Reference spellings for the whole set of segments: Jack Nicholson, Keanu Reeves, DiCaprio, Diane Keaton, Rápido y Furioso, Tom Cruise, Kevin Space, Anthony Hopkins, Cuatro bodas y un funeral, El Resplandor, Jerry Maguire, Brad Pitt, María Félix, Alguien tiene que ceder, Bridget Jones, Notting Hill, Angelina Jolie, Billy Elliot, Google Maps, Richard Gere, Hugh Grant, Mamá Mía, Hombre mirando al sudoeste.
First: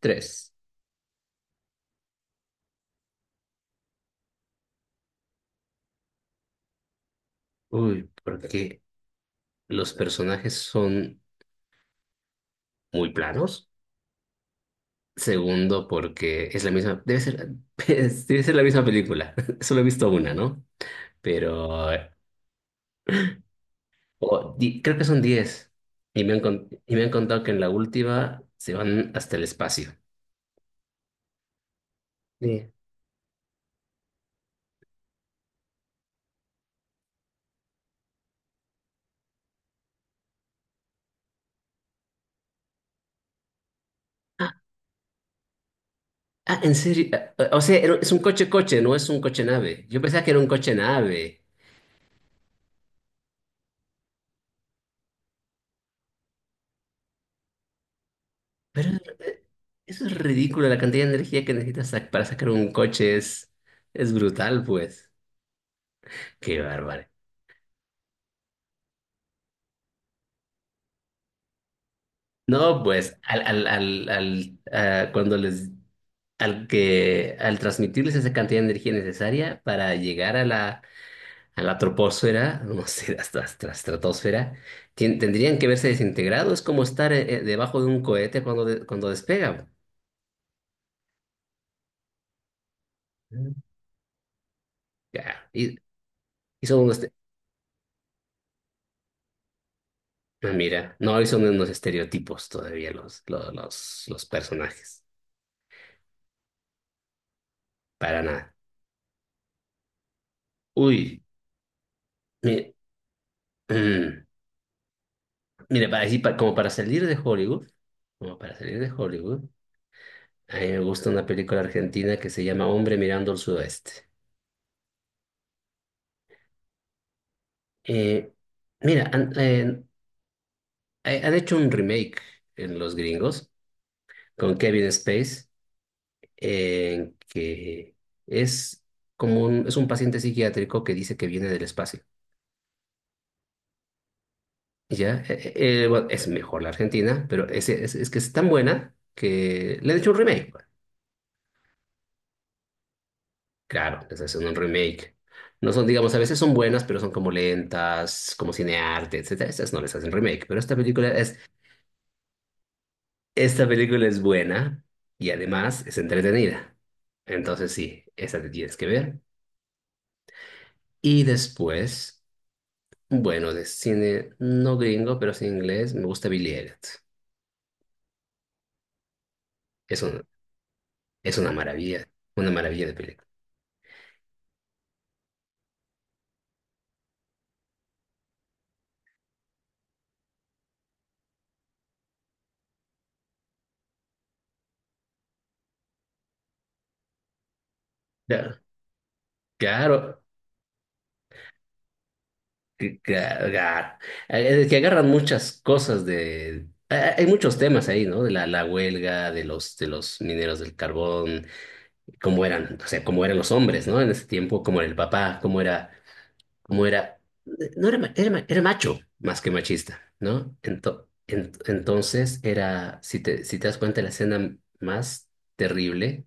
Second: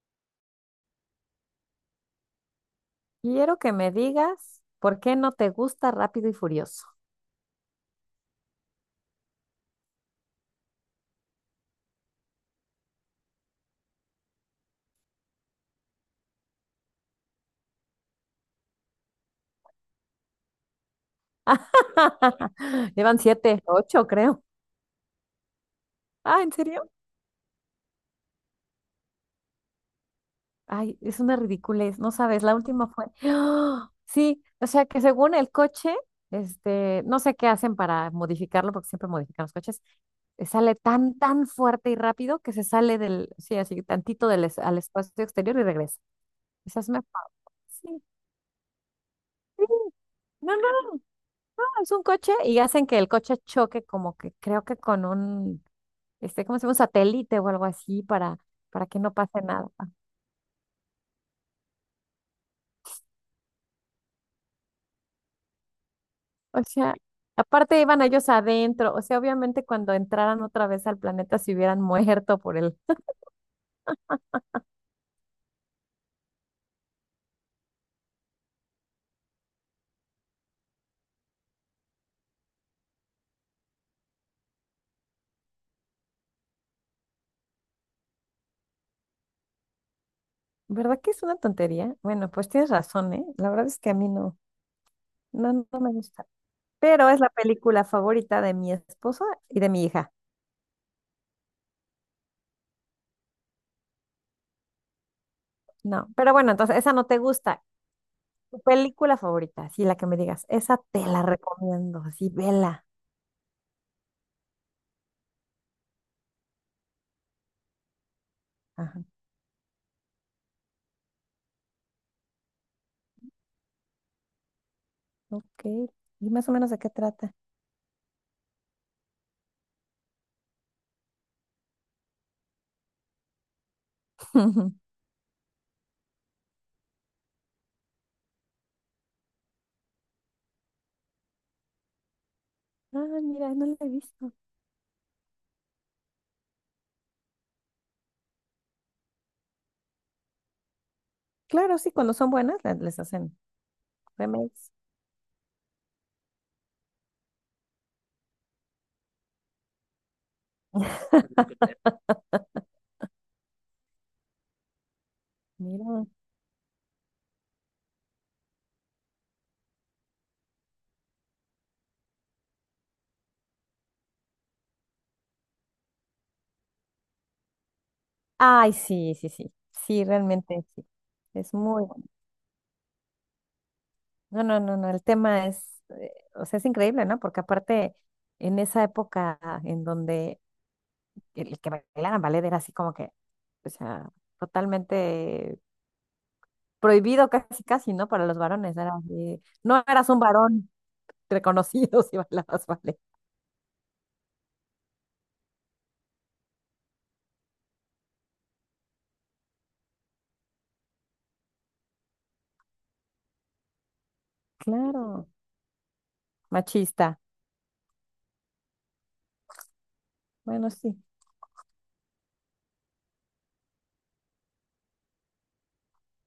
Tres. Quiero que me digas por qué no te gusta Rápido y Furioso. Uy, porque los personajes son muy planos. Segundo, porque es la misma, debe ser, debe ser la misma película. Solo he visto una, ¿no? Pero Llevan siete, ocho, creo. Creo que son 10. Y me han, Ah, ¿en con- serio? y me han contado que en la última se van hasta el espacio. Ay, es una ridiculez, no sabes, la Sí. última fue. ¡Ah! Sí, o sea que según el coche, no sé qué hacen para modificarlo, porque siempre modifican los coches, sale tan, tan fuerte y rápido que se sale del, sí, así tantito del, Ah, al espacio exterior y regresa. ah, en Esa es mi fa- serio. Ah, ah, o sea, Sí, es un coche-coche, no es un sí. coche-nave. Yo pensaba que era un No, no, no, coche-nave. es un coche y hacen que el coche choque como que creo que con un ¿cómo se llama? Un satélite o algo así para Pero que no pase eh, nada. eso es ridículo, la cantidad de energía que necesitas para sacar un coche es brutal, pues. Qué O sea, bárbaro. aparte iban ellos adentro, o sea, obviamente cuando entraran otra vez al planeta se hubieran muerto por él. No, pues, al, cuando les, al que, al transmitirles esa cantidad de energía necesaria para llegar a la troposfera, no sé, hasta la estratosfera, tendrían que verse desintegrados, es como estar debajo de un cohete cuando despega. ¿Verdad que es una tontería? Bueno, pues tienes razón, ¿eh? La Mm. verdad es que a mí no, Ya. no, no Y, no me gusta. y son unos. Pero es la película favorita de mi esposo y de mi hija. Ah, mira, no hoy son unos estereotipos todavía los personajes. No, pero bueno, entonces esa no te gusta. Para nada. Tu película favorita, sí, la que me digas, esa te la Uy, recomiendo, así, mi- vela. mm, mira, como para salir de Hollywood, como para salir de Ajá, Hollywood, a mí me gusta una película argentina que se llama Hombre mirando al sudoeste. ok. ¿Y más o menos de qué trata? Eh, mira, han hecho un remake en Los Gringos con Kevin Space, que es un paciente psiquiátrico que dice que viene del espacio. Ah, mira, no la he visto. Ya, bueno, es mejor la Argentina, pero es que es tan buena que le han hecho un remake, pues. Claro, sí, cuando son buenas les hacen Claro, les hacen un remakes. remake. No son, digamos, a veces son buenas, pero son como lentas, como cinearte, etcétera. Estas no les hacen remake, pero esta película es buena y además es Mira. entretenida. Entonces sí, esa te tienes que ver. Y después, bueno, de cine no gringo, pero sí inglés, me gusta Billy Elliot. Ay, sí, sí, sí. Es Sí, un, realmente sí. es una Es muy bueno. maravilla, una maravilla de película. No, no, no, no. El tema es, o sea, es increíble, ¿no? Porque aparte, en esa época en donde el que bailaran ballet era así como que, o sea, totalmente prohibido casi, casi, ¿no? Para los Ya, varones. Era así, no eras un claro, varón reconocido si bailabas ballet. que, que agar- que agarran muchas cosas de... hay muchos temas ahí, ¿no? De la huelga, de los mineros del carbón, cómo eran, o sea, cómo eran los hombres, ¿no? En ese tiempo, cómo era el Claro. papá, cómo Machista. era, no era, era macho más que machista, ¿no? Bueno, sí, Entonces era, si te das cuenta, la escena más terrible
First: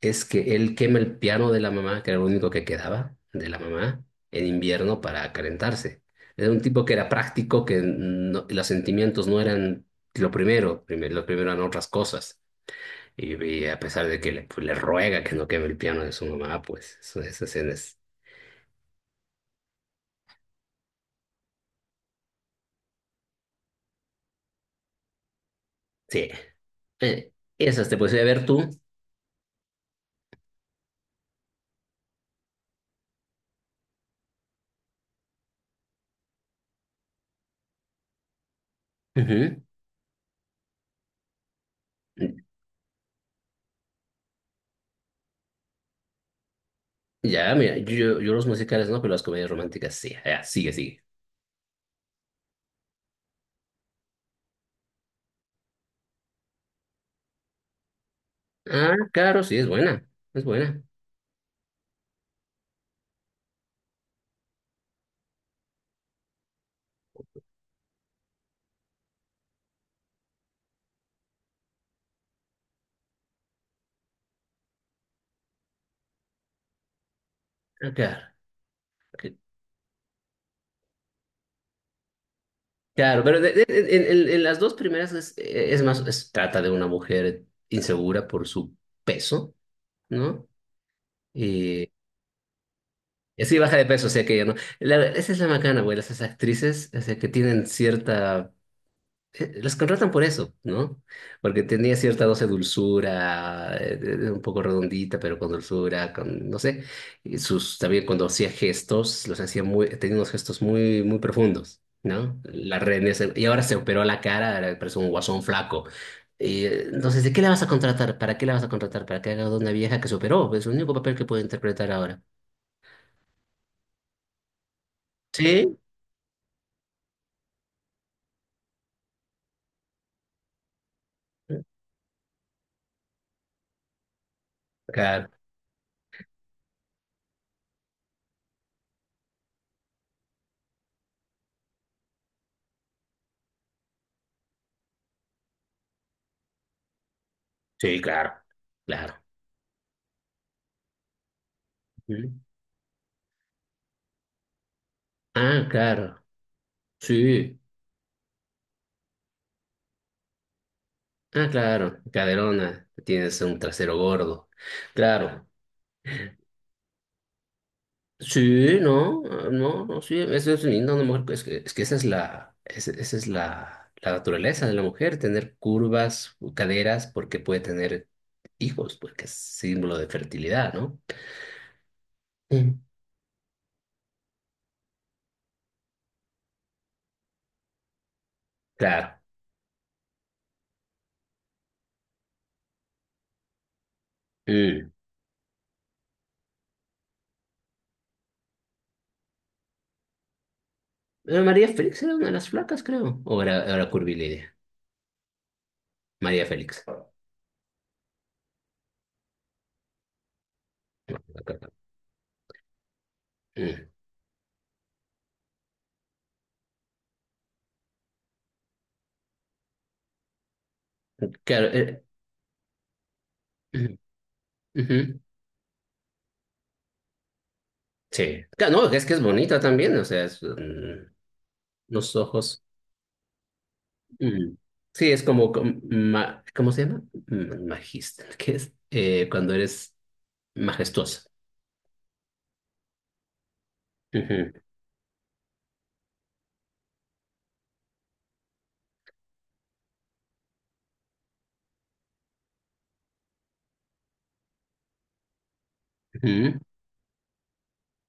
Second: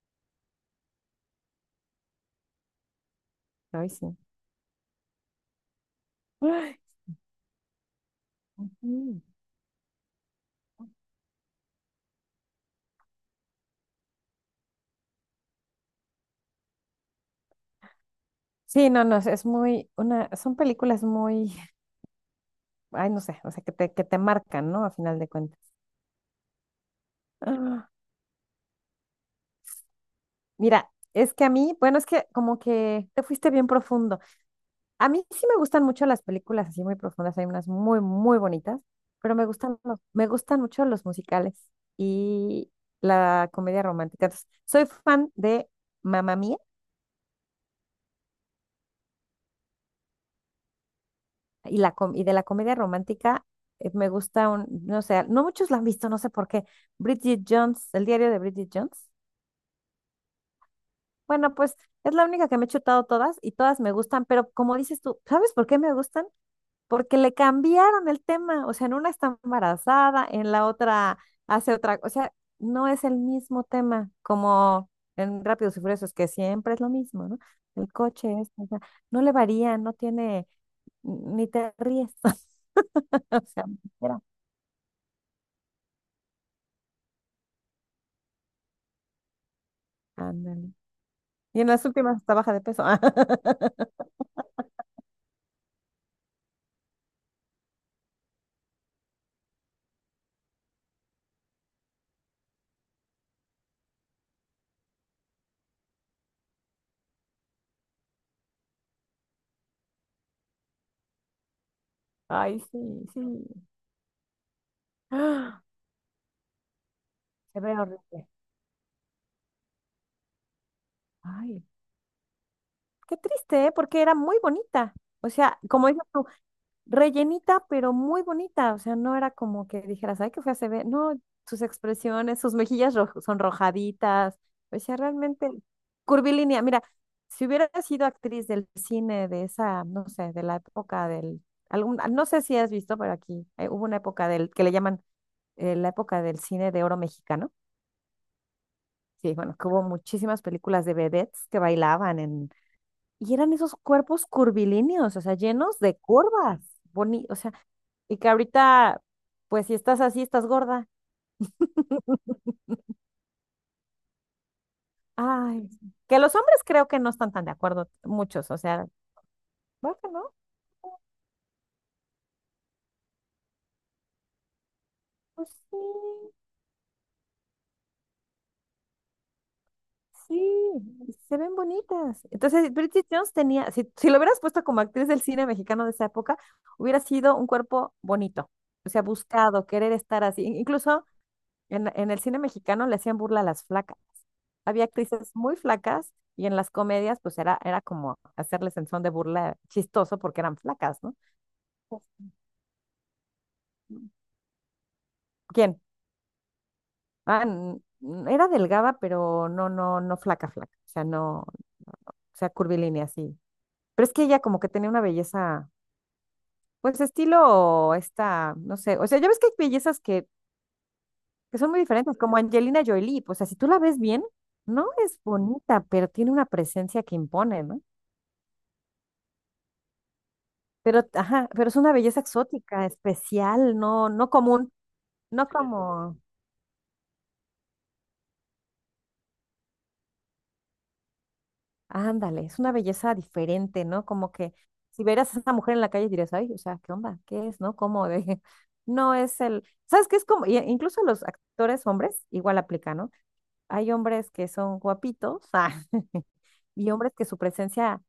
es que él quema el piano de la mamá, que era lo único que quedaba de la hoy mamá, sí. en invierno para calentarse. Era un tipo que era práctico, que no- los Ujú. sentimientos no eran lo primero, lo primero eran otras cosas. Y a pesar de que le ruega que no queme el piano de su mamá, pues esas escenas. Sí, no, no, es muy, una, son películas muy, ay, no sé, o sea, que te marcan, ¿no? A final de cuentas. Sí. Eh, esas Ah, te puedes ir a ver tú. mira, es que a mí, bueno, es que como que te fuiste bien profundo. A mí sí me gustan mucho las películas así muy profundas, hay unas muy, muy bonitas, pero me Ujú. gustan, me gustan mucho los musicales y la comedia romántica. Entonces, soy fan de Mamá Mía. Ya, mira, yo los musicales no, pero las comedias románticas sí. Ya, sigue, sigue. Y de la comedia romántica me gusta un, no sé, no muchos la han visto, no sé por qué. Bridget Jones, el diario de Bridget Ah, Jones. claro, sí, es buena. Es buena. Bueno, pues es la única que me he chutado todas y todas me gustan, pero como dices tú, ¿sabes por qué me gustan? Porque le cambiaron el tema, o sea, en una está embarazada, en la otra hace otra, o sea, no es el mismo tema como en Rápidos y Furiosos, que siempre es lo mismo, ¿no? El Ah, claro. coche, esto, o sea, no le varía, no tiene, ni te ríes. Claro, pero O de- de- sea, en, en- en las dos primeras trata de una mujer insegura por su peso, ¿no? ándale. Y en las Y últimas hasta baja de peso. así baja de peso, o sea que ya no. Esa es la macana, güey, las esas actrices, o sea que tienen cierta, los contratan por eso, ¿no? Porque tenía cierta dosis de dulzura, un poco redondita, pero con dulzura, con, no sé, y sus, también cuando hacía gestos, los hacía muy, tenía unos gestos muy, muy profundos, ¿no? Ay, La sí, reina, y sí. ahora se operó la cara, ahora parece un guasón ¡Ah! flaco. Entonces, ¿de qué la Se vas a ve contratar? horrible. ¿Para qué la vas a contratar? ¿Para que haga de una vieja que se operó? Es el único papel que puede Ay, interpretar ahora. qué triste, ¿eh? Porque era muy bonita. O sea, Sí, como dices tú, rellenita, pero muy bonita. O sea, no era como que dijeras, ay, qué fea se ve. No, sus expresiones, sus mejillas sonrojaditas. O sea, claro, realmente curvilínea. Mira, si hubiera sido actriz del cine de esa, no sé, de la época del… Algún, no sé si has visto, pero aquí hubo una época del que le llaman la época del cine de oro mexicano. sí, claro, claro. Sí, bueno, que hubo muchísimas películas de vedettes que bailaban Ujú. en… Y eran esos cuerpos curvilíneos, o sea, Ah, llenos de claro, curvas, boni, o sea, sí. y que ahorita, pues si estás así, estás gorda. Ah, claro, caderona, tienes un trasero gordo. Claro. Ay, que los hombres creo que no están tan de acuerdo, muchos, o Sí, sea, no, no, bueno, no, sí, ¿no? eso es lindo, una mujer, es que, esa es la naturaleza de la mujer, Pues tener sí, curvas, caderas, porque puede tener hijos, porque es símbolo de fertilidad, ¿no? sí, se ven bonitas. Entonces, Mm. Bridget Jones tenía, si, si lo hubieras puesto como actriz del cine mexicano de esa época, hubiera sido un cuerpo bonito, o sea, Claro. buscado, querer estar así. Incluso en el cine mexicano le hacían burla a las flacas. Había Mm. actrices muy flacas y en las comedias pues era, era como hacerles en son de burla chistoso porque eran flacas, ¿no? María Félix Pues, era una de las flacas, creo. O era curvilínea. ¿quién? María Félix. Ah, era delgada, pero no, no, no flaca, flaca. O sea, no, o sea, curvilínea, sí. Mm. Pero es que ella como que tenía una belleza. Pues estilo esta, no sé, o sea, ya ves que hay bellezas que Claro. son muy diferentes, como Angelina Jolie, pues o sea, si tú la Mm, ves bien, no ujú. es bonita, pero tiene una presencia que impone, ¿no? Sí. No, es que es bonita también, o sea, es, Pero, ajá, pero es una los belleza ojos. exótica, especial, no, no Mm. común, Sí, es no como, como, ¿cómo se llama? Mm, Magista, ¿qué es? Cuando eres majestuosa. ándale, es una belleza diferente, ¿no? Como Ujú, que si vieras a esa mujer en la calle dirías, ay, o sea, ¿qué onda? ¿Qué es, no? ¿Cómo de? No es el, ¿sabes qué es como? Incluso los actores hombres igual aplica, ¿no? Hay hombres que son guapitos, ujú, y hombres que su presencia,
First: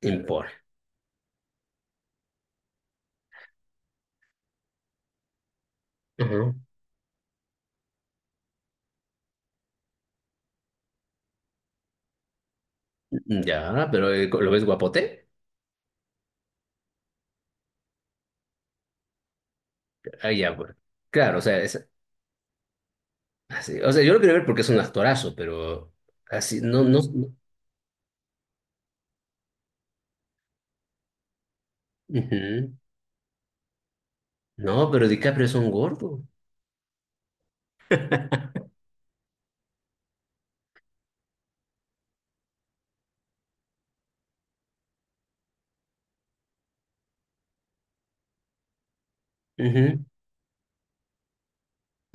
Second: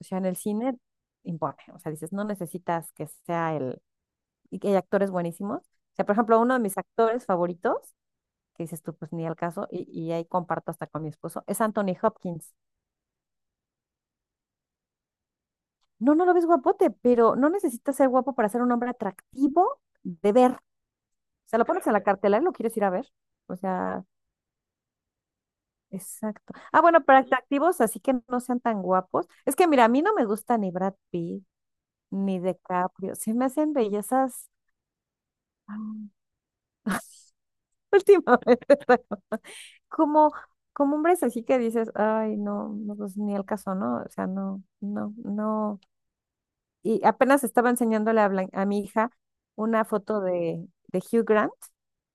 o sea, en el impone. cine impone, o sea, dices, no necesitas que sea el, y que hay actores buenísimos, o sea, por ejemplo, uno Ujú. de mis actores favoritos, que dices tú, pues ni al caso, y ahí comparto hasta con mi esposo, es Anthony Hopkins. Ya, pero ¿lo ves guapote? No, no lo ves guapote, pero no necesitas ser guapo para ser un hombre atractivo Ah, de ver. ya, O pues. Claro, o sea, sea, lo pones es en la cartelera y lo quieres ir a ver. O así. O sea, sea, yo lo quiero ver porque es un actorazo, pero exacto. así, Ah, no, no. bueno, para No, atractivos, así que no sean tan guapos. Es que mira, a mí no me gusta ni Brad Pitt, ni ujú. DiCaprio. Se me hacen bellezas. No, pero DiCaprio es un Ah. gordo. Últimamente, como, como hombres así que dices, ay, no, no, pues ni el caso, ¿no? O sea, no, no, no. Y apenas estaba enseñándole a, a mi hija una Ujú, foto de, Hugh Grant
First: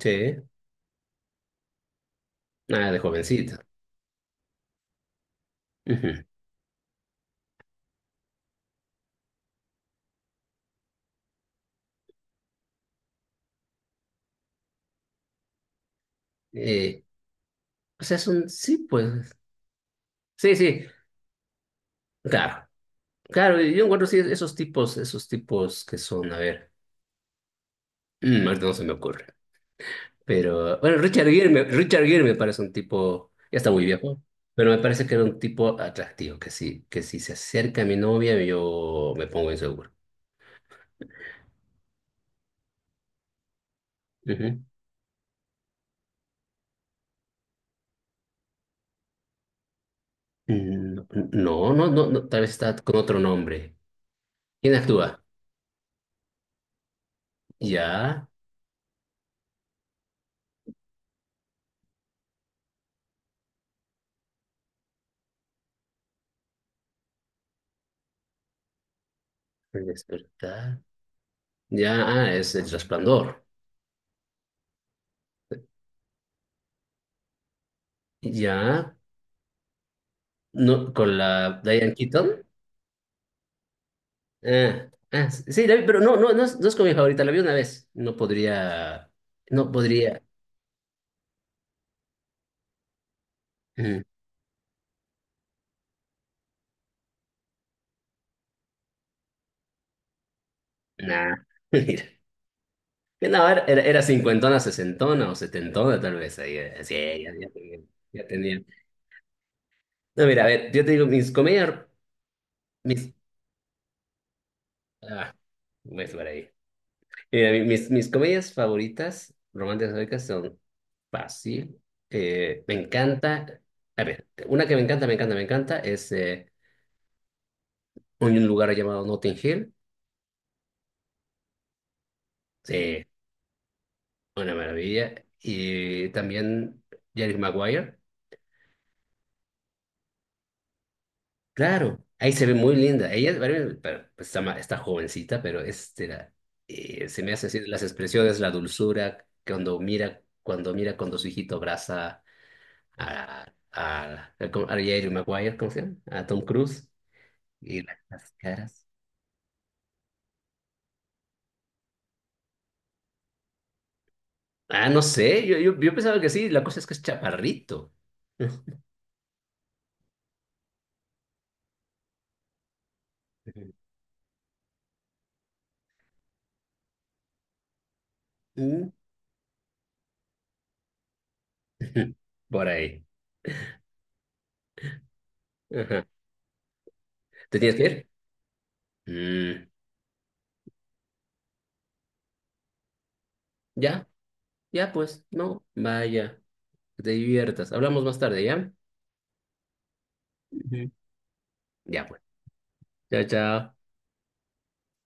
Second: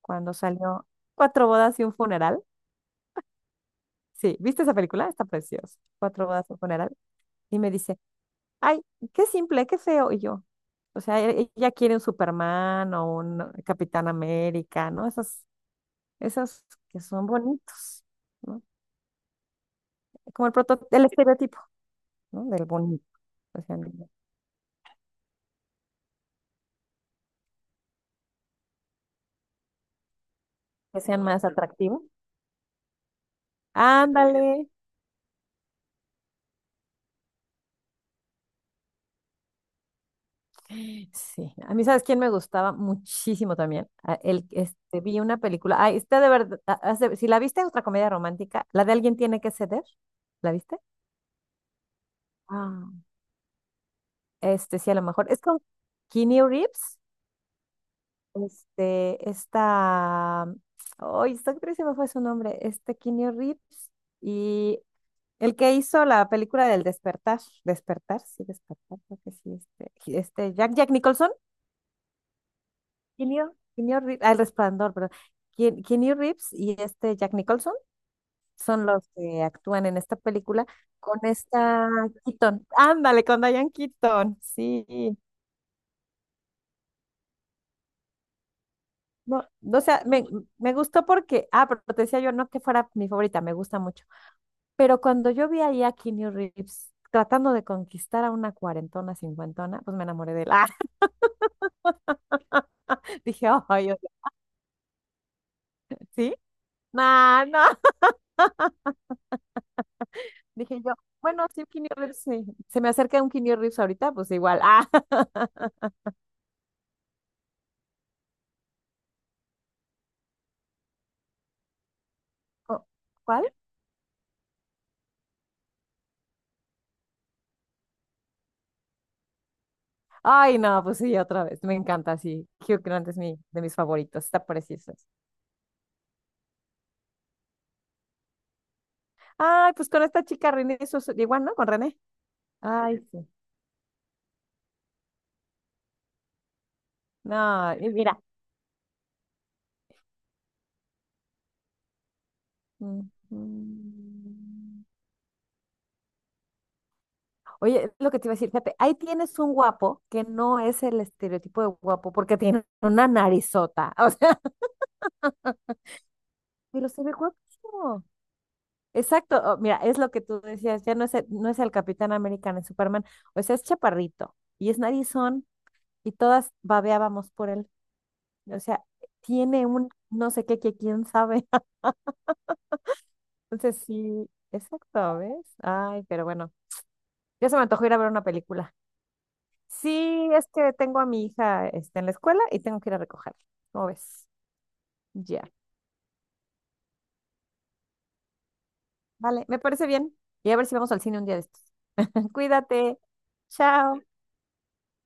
cuando salió Cuatro bodas y un funeral. nada de jovencito. Sí, ¿viste esa película? Está preciosa. Ujú. Cuatro bodas y un funeral. Y me dice, ay, qué simple, qué feo. Y yo, o sea, ella quiere un Superman o un Capitán América, ¿no? Esas. Esos que Eh, son O bonitos, sea, son, ¿no? sí, pues, Como el sí, sí, el estereotipo, ¿no? Del claro, bonito. claro, O y sea, yo encuentro sí, esos tipos que son, a ver, ahorita no se me ocurre, pero, bueno, que sean Richard más Gere, atractivos. Richard Gere me parece un tipo, ya está muy viejo, Ándale. pero me parece que era un tipo atractivo, que sí, que si se acerca a mi novia, yo me pongo inseguro. Sí. A mí, ¿sabes quién me gustaba muchísimo también? El, Ujú. Vi una película. Ay, está de verdad. Si la viste, es otra comedia romántica. La de Alguien tiene que ceder. ¿La viste? Mm. No, no, no, no, tal vez está Ah, con otro nombre. ¿Quién sí, a lo actúa? mejor. Es con Keanu Reeves. Ya, Esta. Ay, esta actriz se me fue su nombre. Keanu Reeves. Y el que hizo la película del despertar, despertar, sí, despertar, creo que sí, el este Jack, despertar, Jack Nicholson, ya, es el resplandor, Keanu Reeves, ah, El Resplandor, perdón, Keanu Reeves y este Jack Nicholson ya. son los que actúan en esta película No, con con la esta Diane Keaton. Keaton, ándale, con Diane Keaton, Ah, sí, ah, sí, la vi, pero no es como mi favorita, la vi una vez. No podría, no, no no, o sea, podría. me gustó porque, ah, pero te decía yo, no que fuera mi favorita, me gusta Mm. mucho, pero cuando yo vi ahí a Keanu Reeves tratando de conquistar a una cuarentona, cincuentona, pues me enamoré de él, ah, Nah, mira. Que dije, no, era, era, ay, era cincuentona, sesentona o setentona, tal ¿sí? vez. Ahí, sí, ya, No, ya tenía, no. ya tenía. No, mira, a ver, Dije yo te yo, digo, mis bueno, sí, un comedias, Keanu Reeves, sí. Se me mis. acerca un Keanu Reeves ahorita, pues igual. Ah, Ah, pues por ahí. Mira, mis comedias favoritas, románticas históricas, son fácil. Me ¿cu- ¿cuál? encanta. A ver, una que me encanta, me encanta, me encanta es, en un lugar llamado Notting Hill. Ay, no, pues sí, otra vez. Me encanta, sí. Hugh Sí, Grant es mi, de mis favoritos. Está una precioso. maravilla. Y también Jerry Maguire. Ay, pues con esta chica René, eso es igual, ¿no? Con René. Claro, ahí se ve muy Ay, linda. sí. Ella bueno, pero, pues, está, está jovencita, pero es, se me hace así No, las y mira. expresiones, la dulzura, cuando mira, cuando su hijito abraza Mm, a, a mm. Jerry Maguire, ¿cómo se llama? A Tom Cruise. Y Oye, es lo que te las iba a decir, fíjate, caras. ahí tienes un guapo que no es el estereotipo de guapo porque tiene una narizota. O sea, Ah, no sé, yo pensaba que sí, la cosa es pero que es se ve guapo. chaparrito. Exacto, o- mira, es lo que tú decías, ya no es el, no es el Capitán América ni Superman, o sea, es chaparrito y es narizón y todas babeábamos por él, o sea, Mm. tiene un no sé qué que quién sabe, Por ahí. entonces sí, exacto, ¿ves? Ay, Ajá. pero bueno, ya se ¿Te me tienes que antojó ir a ir? ver una película. Mm, Sí, es que tengo a mi hija este, en la escuela y tengo que ir a recogerla, ¿cómo ya, ves? ya pues, Ya, no, vaya, que te diviertas. Hablamos más tarde, ¿ya? vale, me parece bien y a ver si Ujú. vamos al cine un día de estos. Ya pues. Cuídate, Chao, chao. chao.